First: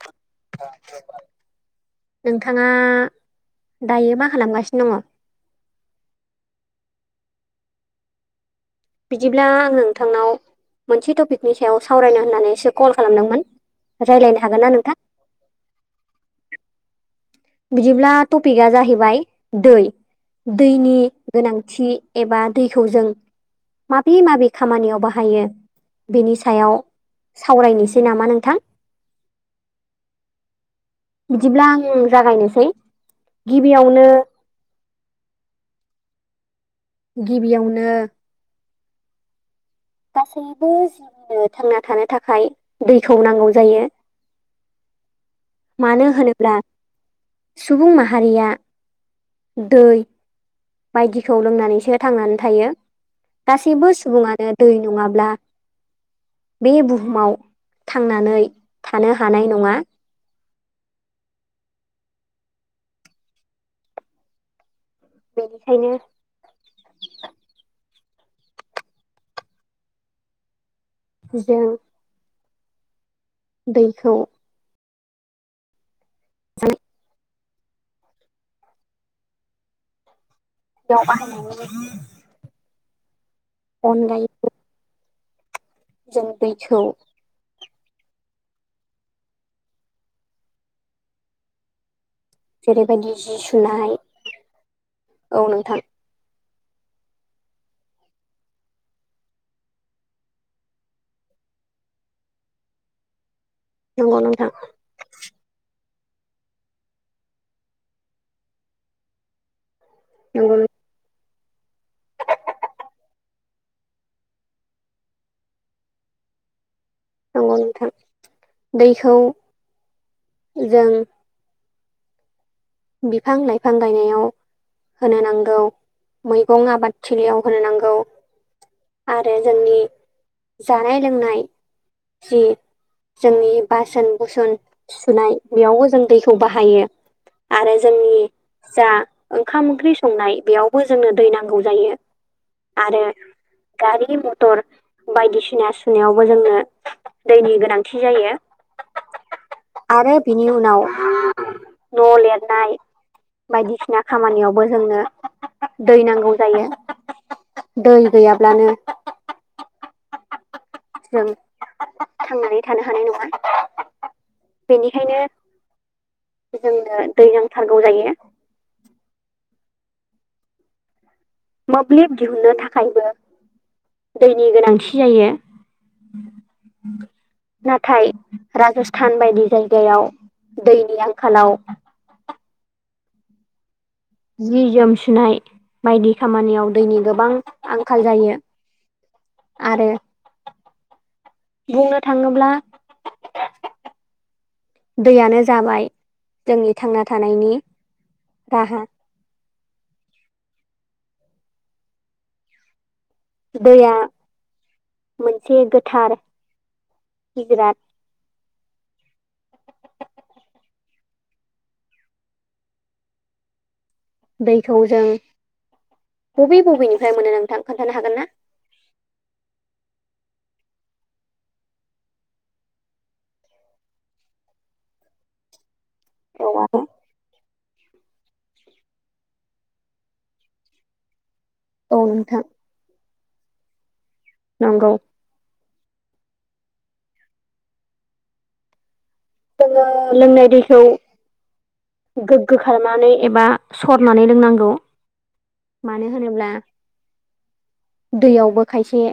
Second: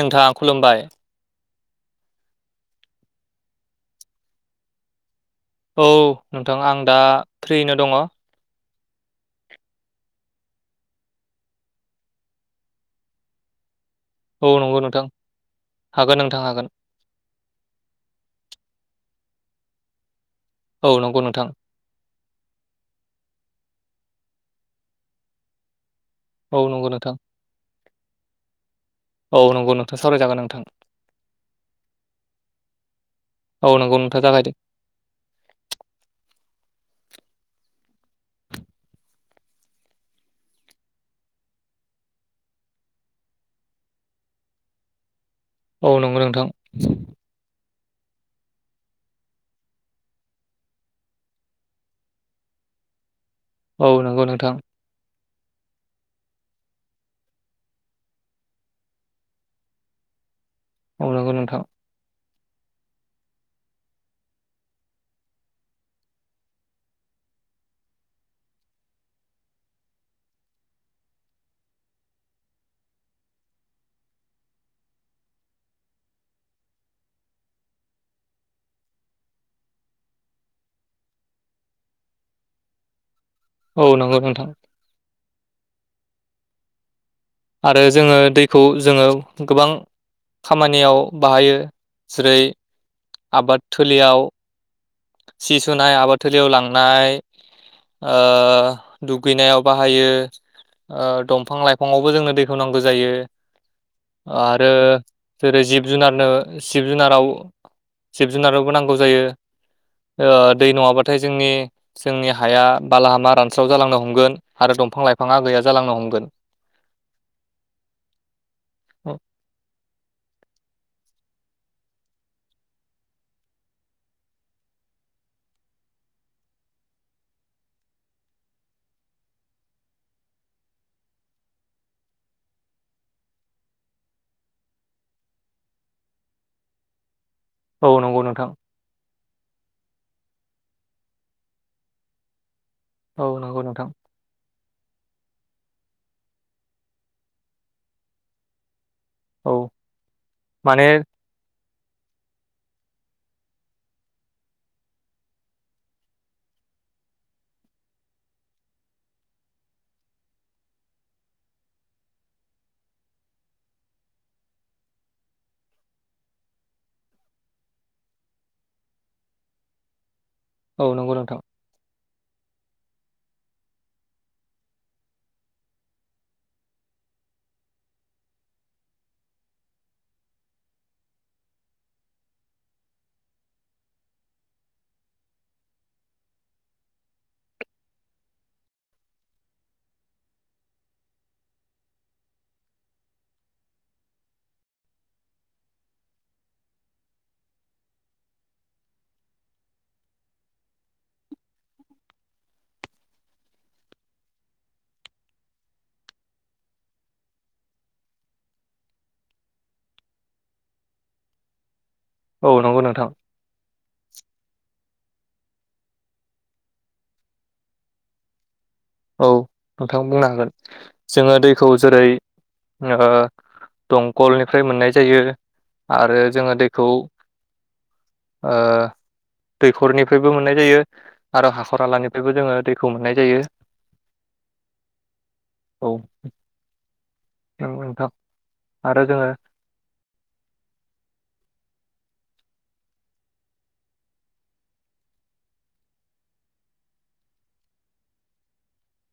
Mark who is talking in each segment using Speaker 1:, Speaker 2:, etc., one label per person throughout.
Speaker 1: नोंथाङा खुलुमबाय।
Speaker 2: नोंथाङा दायो मा खालामगासिनो दङ।
Speaker 1: औ नोंथां आं दा फ्रिनो दङ।
Speaker 2: बिदिब्ला आं नोंथांनाव मोनसे टपिकनि सायाव सावरायनो होननानैसो कल खालामदोंमोन। रायज्लायनो हागोन ना नोंथां।
Speaker 1: हागोन नोंथां हागोन।
Speaker 2: बिदिब्ला टपिकआ जाहैबाय दै।
Speaker 1: औ
Speaker 2: दैनि
Speaker 1: नंगौ नोंथां
Speaker 2: गोनांथि एबा दैखौ जों। माबे माबे खामानियाव बाहायो बेनि
Speaker 1: औ
Speaker 2: सायाव
Speaker 1: नंगौ नोंथां
Speaker 2: सावरायनोसै। नामा नोंथां?
Speaker 1: औ नंगौ नोंथां सावरायजागोन नोंथां।
Speaker 2: बिदिब्ला आं जागायनोसै
Speaker 1: औ नंगौ
Speaker 2: गिबियावनो
Speaker 1: नोंथाङा जागायदो
Speaker 2: गिबियावनो गासैबो जिबिनो थांना थानो थाखाय दैखौ नांगौ जायो।
Speaker 1: औ
Speaker 2: मानो
Speaker 1: नंगौ नोंथां
Speaker 2: होनोब्ला सुबुं माहारिया दै बायदिखौ लोंनानैसो थांनानै थायो।
Speaker 1: औ
Speaker 2: गासैबो
Speaker 1: नंगौ
Speaker 2: सुबुङानो
Speaker 1: नोंथां
Speaker 2: दै नङाब्ला बे बुहुमाव थांनानै थानो हानाय नङा।
Speaker 1: ओ नांगौ नोंथां।
Speaker 2: बेनिखायनो जों दैखौ ज [unintelligible] बाहायो
Speaker 1: औ नंगौ नोंथां।
Speaker 2: जों दैखौ
Speaker 1: आरो जोङो दैखौ जोङो गोबां खामानियाव बाहायो‌। जेरै
Speaker 2: जेरैबायदि जि
Speaker 1: आबाद
Speaker 2: सुनाय
Speaker 1: थिलियाव
Speaker 2: औ
Speaker 1: सि
Speaker 2: नोंथां
Speaker 1: सुनाय आबाद थिलियाव लाङो दुगैनायाव बाहायो। दंफां लाइफांआवबो जोंङनो दैखौ नांगौ जायो।
Speaker 2: नंगौ नोंथां
Speaker 1: आरो जिब- जिब जुनारनोब जुनाराव जिब जुनारावबो नांगौ जायो।
Speaker 2: नंगौ
Speaker 1: दै नङाबाथाय जोंनि जोंनि हाया बालाहामा रानस्राव जालांनो हमगोन आरो दंफां लाइफाङा गैया जालांनो हमगोन।
Speaker 2: [inaudible] नंगौ नोंथां दैखौ जों बिफां लाइफां गायनायाव होनो नांगौ मैगं आबादथिलियाव होनो नांगौ। आरो जोंनि जानाय लोंनाय जि जोंनि बासोन बुसोन सुनाय बेयावबो जों दैखौ बाहायो। आरो
Speaker 1: औ नंगौ
Speaker 2: जोंनि
Speaker 1: नोंथां
Speaker 2: जा ओंखाम ओंख्रि संनाय बेयावबो जोंनो दै नांगौ जायो‌। आरो
Speaker 1: औ नंगौ नोंथां
Speaker 2: गारि मटर बायदिसिना सुनायावबो जोंनो दैनि गोनांथि जायो।
Speaker 1: औ
Speaker 2: आरो बिनि उनाव
Speaker 1: माने
Speaker 2: न' लेर नाय बायदिसिना खामानियावबो जोंनो दै नांगौ जायो। दै गैयाब्लानो जों थांनानै थानो हानाय नङा। बेनिखायनो जोंनो दै नांथारगौ जायो।
Speaker 1: औ नंगौ नोंथां।
Speaker 2: मोब्लिब दिहुनन्नो थाखायबो दैनि गोनांथि जायो। [inaudible] नाथाय राजस्थान बायदि जायगायाव दैनि आंखालाव [inaudible] जि जोम सुनाय बायदि खामानियाव दैनि गोबां आंखाल जायो। आरो बुंनो थाङोब्ला दैयानो जाबाय जोंनि थांना थानायनि राहा। दैया मोनसे गोथार गुजरात
Speaker 1: औ नंगौ नोंथां।
Speaker 2: औ जों बबे बबेनिफ्राय मोनो नोंथां खोन्थानो हागोन ना?
Speaker 1: औ नोंथां बुंनो हागोन जोङो दैखौ जेरै ओ दंखलनिफ्राय मोननाय जायो आरो
Speaker 2: औ
Speaker 1: जोङो
Speaker 2: आब'
Speaker 1: दैखौ ओ दैखरनिफ्रायबो मोननाय जायो। आरो हाखर
Speaker 2: औ
Speaker 1: हालानिफ्रायबो
Speaker 2: नोंथां
Speaker 1: जोङो दैखौ मोननाय जायो।
Speaker 2: नंगौ
Speaker 1: औ नंगौ नोंथां आरो जोङो
Speaker 2: जोङो लोंनाय दैखौ गोग्गो खालामनानै एबा सरनानै लोंनांगौ। मानो होनोब्ला दैयावबो खायसे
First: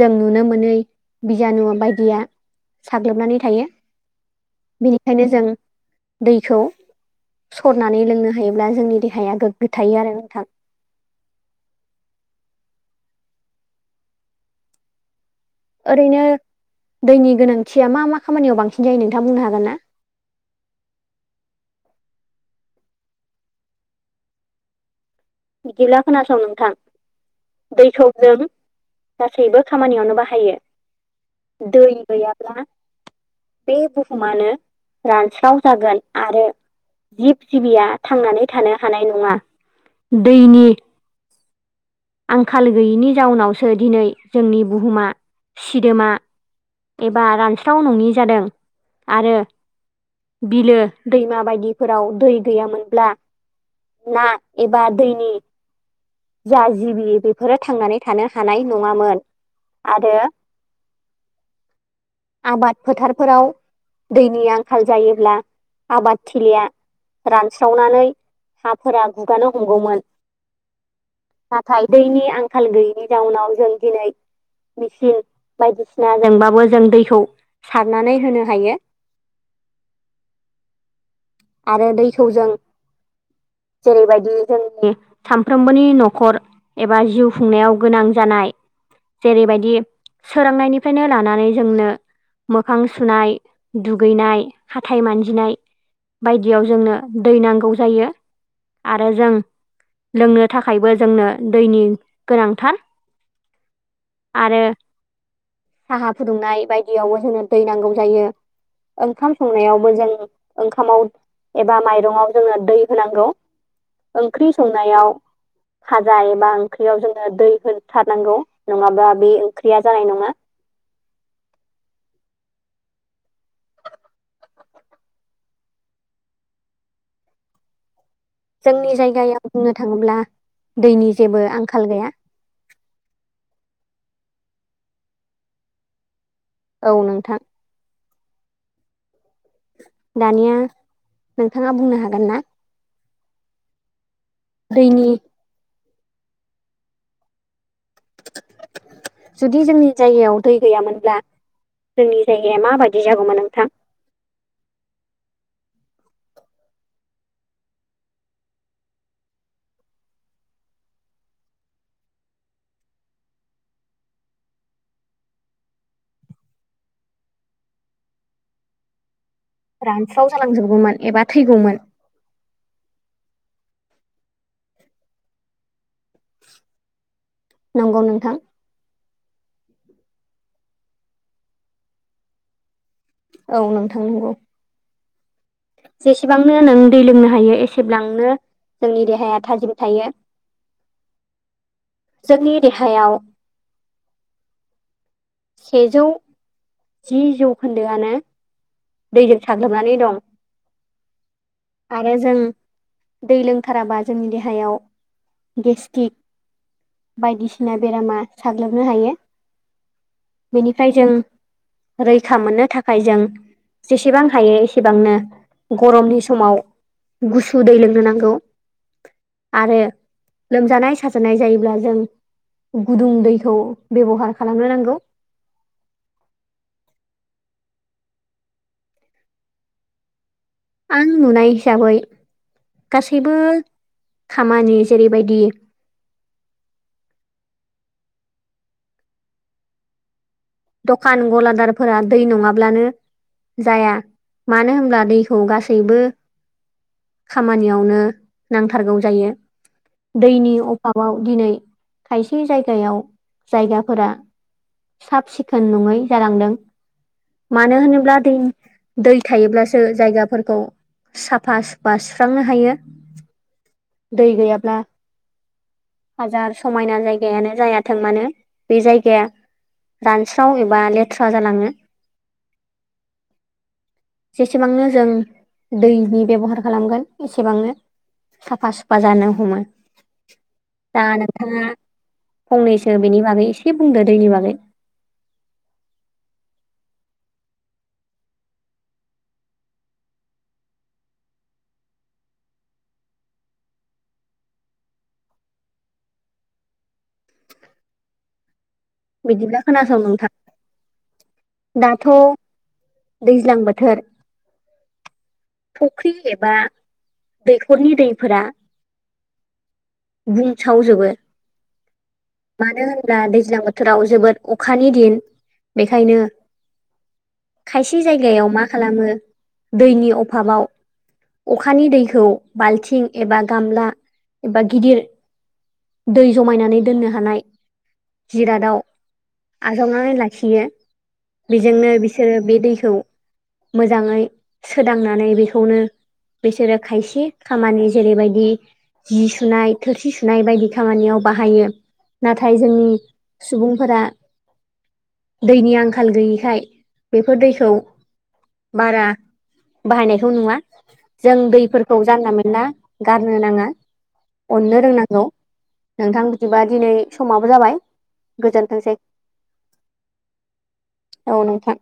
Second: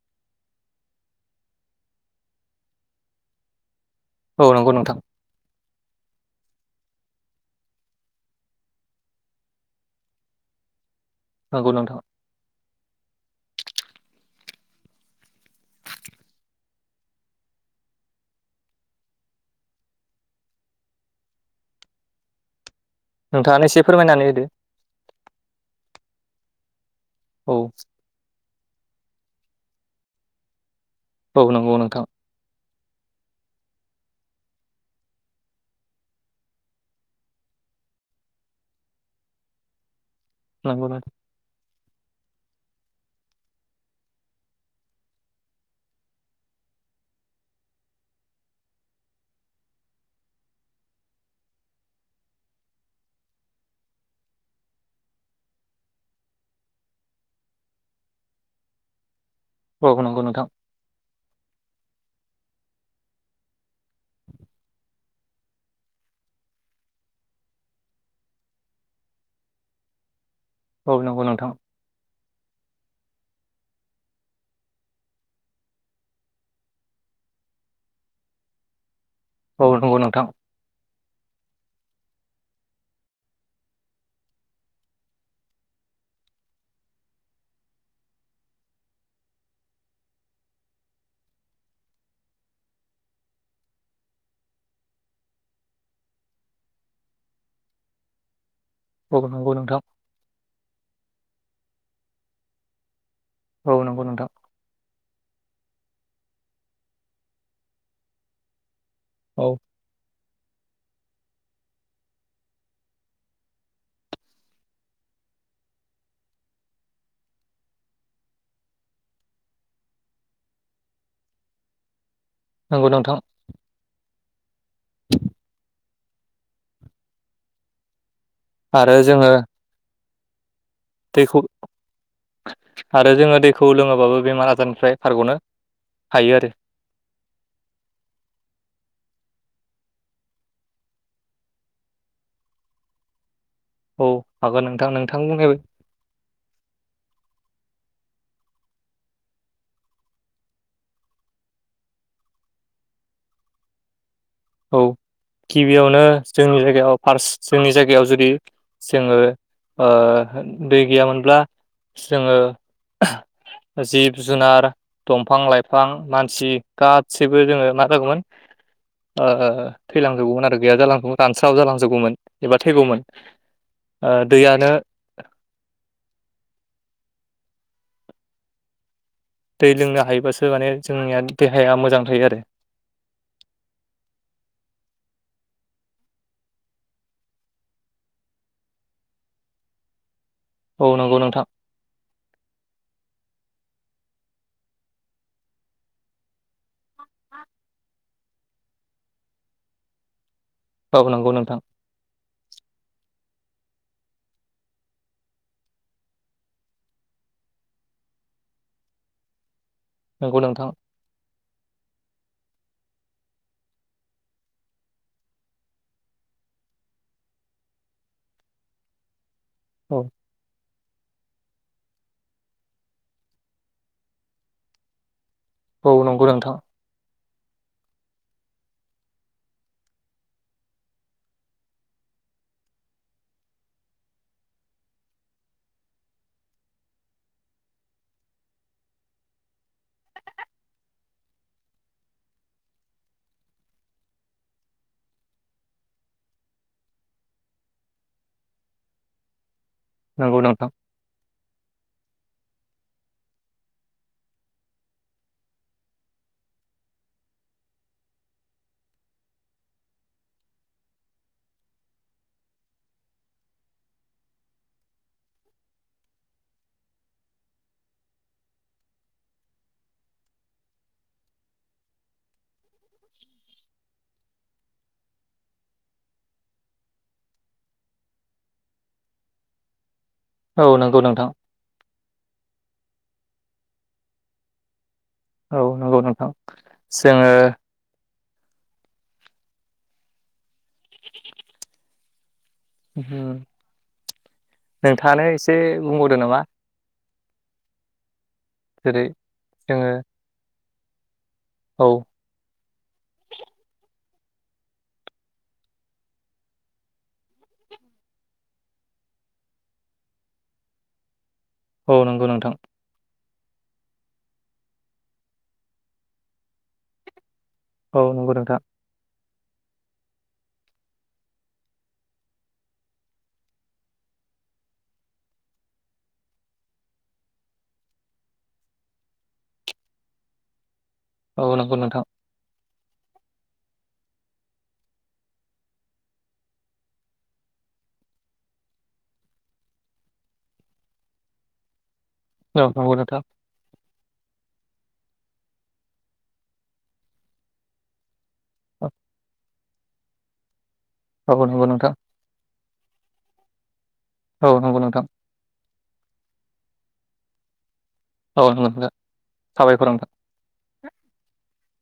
Speaker 2: जों नुनो मोनै बिजानु बायदिया साग्लोबनानै थायो।
Speaker 1: औ नंगौ नोंथां
Speaker 2: बेनिखायनो जों दैखौ सरनानै लोंनो हायोब्ला जोंनि देहाया गोग्गो थायो आरो नोंथां।
Speaker 1: नंगौ नोंथां
Speaker 2: ओरैनो दैनि गोनांथिया मा मा खामानियाव बांसिन जायो नोंथाङा बुंनो हागोन ना? [inaudible]
Speaker 1: नोंथाङानो एसे फोरमायनानै होदो।
Speaker 2: बिदिब्ला खोनासं नोंथां
Speaker 1: औ
Speaker 2: दैखौजों गासैबो खामानियावनो बाहायो
Speaker 1: औ नंगौ
Speaker 2: दै
Speaker 1: नोंथां
Speaker 2: गैयाब्ला बे बुहुमानो रान्स्राव जागोन आरो जिब जिबिया थांनानै थानो हानाय नङा। दैनि
Speaker 1: नंगौ नोंथां
Speaker 2: आंखाल गैयिनि जाउनावसो दिनै जोंनि बुहुमा सिदोमा एबा रानस्राव नङि जादों आरो। बिलो दैमा बायदिफोराव दै गैयामोनब्ला ना एबा दैनि जा जिबि बेफोरो थांनानै थानो हानाय नङामोन।
Speaker 1: औ
Speaker 2: आरो
Speaker 1: नंगौ नोंथां
Speaker 2: आबाद फोथारफोराव दैनि आंखाल जायोब्ला आबादथिलिया रानस्रावनानै हाफोरा गुगानो हमगौमोन।
Speaker 1: औ नंगौ नोंथां
Speaker 2: नाथाय दैनि आंखाल गैनि जाउनाव जों दिनै बिसिम बायदिसिना नोंबाबो जों दैखौ सारनानै होनो हायो।
Speaker 1: औ नंगौ नोंथां
Speaker 2: आरो दैखौ जों जेरैबायदि जोंनि सामफ्रोमबोनि न'खर एबा जिउ खुंनायाव गोनां जानाय जेरैबायदि सोरोंनायनिफ्रायनो लानानै जोंनो मोखां सुनाय दुगैनाय हाथाइ मानजिनाय बायदियाव जोंनो दै नांगौ जायो आरो
Speaker 1: औ
Speaker 2: जों
Speaker 1: नंगौ नोंथां
Speaker 2: लोंनो थाखायबो जोंनो दैनि गोनांथार।
Speaker 1: औ नंगौ नोंथां
Speaker 2: आरो साहा फुदुंनाय बायदियावबो जोंनो दै नांगौ जायो। ओंखाम
Speaker 1: औ
Speaker 2: संनायावबो जों ओंखामाव एबा माइरंआव जोङो दै होनांगौ। ओंख्रि संनायाव भाजा एबा ओंख्रियाव जोङो दै होथारनांगौ नङाबा बे ओंख्रिया जानाय नङा। [inaudible]
Speaker 1: नंगौ नोंथां [inaudible]
Speaker 2: जोंनि
Speaker 1: आरो जोङो
Speaker 2: जायगायाव बुंनो थाङोब्ला दैनि
Speaker 1: दैखौ
Speaker 2: जेबो आंखाल गैया
Speaker 1: आरो जोङो दैखौ लोङोब्ला ब्लाबो बेमार आजारनिफ्राय खारगनो हायो आरो
Speaker 2: औ नोंथां दानिया नोंथाङा बुंनो हागोन ना
Speaker 1: औ हागोन नोंथां
Speaker 2: दैनि
Speaker 1: नोंथां बुंनायबाय
Speaker 2: जुदि जोंनि जायगायाव दै गैयामोनब्ला जोंनि जायगाया माबायदि जागौमोन नोंथां
Speaker 1: औ गिबियावनो जोंनि जायगायाव फार्स्ट जोंनि जायगायाव जुदि जोङो ओ दै गैयामोनब्ला जोङो जिब जुनार दंफां लाइफां मानसि गासैबो जोङो मा जागौमोन
Speaker 2: [inaudible]
Speaker 1: ओ
Speaker 2: रानस्राव
Speaker 1: थैलांजगौमोन आरो गैया
Speaker 2: जालांजोबगौमोन
Speaker 1: जालांगौमोन
Speaker 2: एबा
Speaker 1: रानस्राव
Speaker 2: थैगौमोन
Speaker 1: जालांजगौमोन एबा थैगौमोन दैयानो
Speaker 2: नंगौ नोंथां
Speaker 1: दै लोंनो हायोबासो माने जोंनिया देहाया मोजां थायो आरो
Speaker 2: औ नोंथां नंगौ जेसेबांनो नों दै लोंनो हायो एसेब्लांनो जोंनि देहाया थाजिम थायो।
Speaker 1: औ नंगौ नोंथां
Speaker 2: जोंनि देहायाव सेेजौ जि जौखोन्दोआनो दैजों साग्लोबनानै दं।
Speaker 1: औ नंगौ नोंथां
Speaker 2: आरो जों दै लोंथाराबा जोंनि देहायाव गेस्टिक बायदिसिना बेरामा साग्लोबनो हायो।
Speaker 1: नंगौ नोंथां
Speaker 2: बेनिफ्राय जों रैखा मोननो थाखाय जों जेसेबां हायो एसेबांनो गरमनि समाव गुसु दै लोंनो नांगौ आरो
Speaker 1: औ
Speaker 2: लोमजानाय साजानाय जायोब्ला जों गुदुं दैखौ बेब'हार खालामनो नांगौ।
Speaker 1: औ नंगौ नोंथां।
Speaker 2: आं नुनाय हिसाबै गासैबो खामानि जेरैबायदि दखान गलादारफोरा दै नङाब्लानो जाया मानो होनब्ला दैखौ गासैबो खामानियावनो नांथारगौ जायो
Speaker 1: नंगौ
Speaker 2: दैनि
Speaker 1: नोंथां
Speaker 2: अभाबाव दिनै खायसे जायगायाव जायगाफोरा साब सिख खोन नङै जालांदों। मानो होनोब्ला दै दै थायोब्लासो जायगाफोरखौ साफा सुफा सुस्रांनो हायो। दै गैयाब्ला हाजार समायना जायगायानो जायाथों मानो बे जायगाया रान स्राव एबा लेथ्रा जालाङो। जेसेबांनो जों दैनि बेबहार खालामगोन एसेबांनो साफा सुफा जानो हमो।
Speaker 1: औ नंगौ
Speaker 2: दा
Speaker 1: नोंथां
Speaker 2: नोंथाङा फंनैसो बेनि बागै एसे बुंदो दैनि बागै।
Speaker 1: औ नंगौ नोंथां जोङो [inaudible] [inaudible] नोंथाङानो एसे बुंबावदो नामा? जेरै
Speaker 2: बिदिब्ला
Speaker 1: जोङो
Speaker 2: खोनासं नोंथां।
Speaker 1: औ
Speaker 2: दाथ' दैज्लां बोथोर फख्रि एबा दैख'रनि दैफोरा बुंसावजोबो।
Speaker 1: औ नंगौ नोंथां।
Speaker 2: ब्ला दैज्लां बोथोराव जोबोद अखानि दिन बेखायनो खायसे
Speaker 1: औ नंगौ
Speaker 2: जायगायाव
Speaker 1: नोंथां
Speaker 2: मा खालामो दैनि अभाबाव अखानि दैखौ बाल्थिं एबा गामला एबा गिदिर दै जमायनानै दोननो हानाय जिरादाव आजावनानै लाखियो।
Speaker 1: औ नंगौ
Speaker 2: बेजोंनो
Speaker 1: नोंथां
Speaker 2: बिसोरो बे दैखौ मोजाङै सोदांना नानै बेखौनो बिसोरो खायसे खामानि जेरैबायदि जि सुनाय थोरसि सुनाय बायदि खामानियाव बाहायो। नाथाय
Speaker 1: औ
Speaker 2: जोंनि
Speaker 1: नंगौ नोंथां औ
Speaker 2: सुबुंफोरा दैनि आंखाल गैयिखाय बेफोर दैखौ बारा बाहायनायखौ नुवा
Speaker 1: औ
Speaker 2: जों
Speaker 1: नंगौ नोंथां
Speaker 2: दैफोरखौ जानला मेनला गारनो नाङा।
Speaker 1: औ नंगौ
Speaker 2: अननो
Speaker 1: नोंथां
Speaker 2: रोंनांगौ। नोंथां बिदिबा दिनै समाबो जाबाय।
Speaker 1: औ [unintelligible] नोंथां
Speaker 2: गोजोनथोंसै
Speaker 1: साबायखर नोंथां।
Speaker 2: औ नोंथां।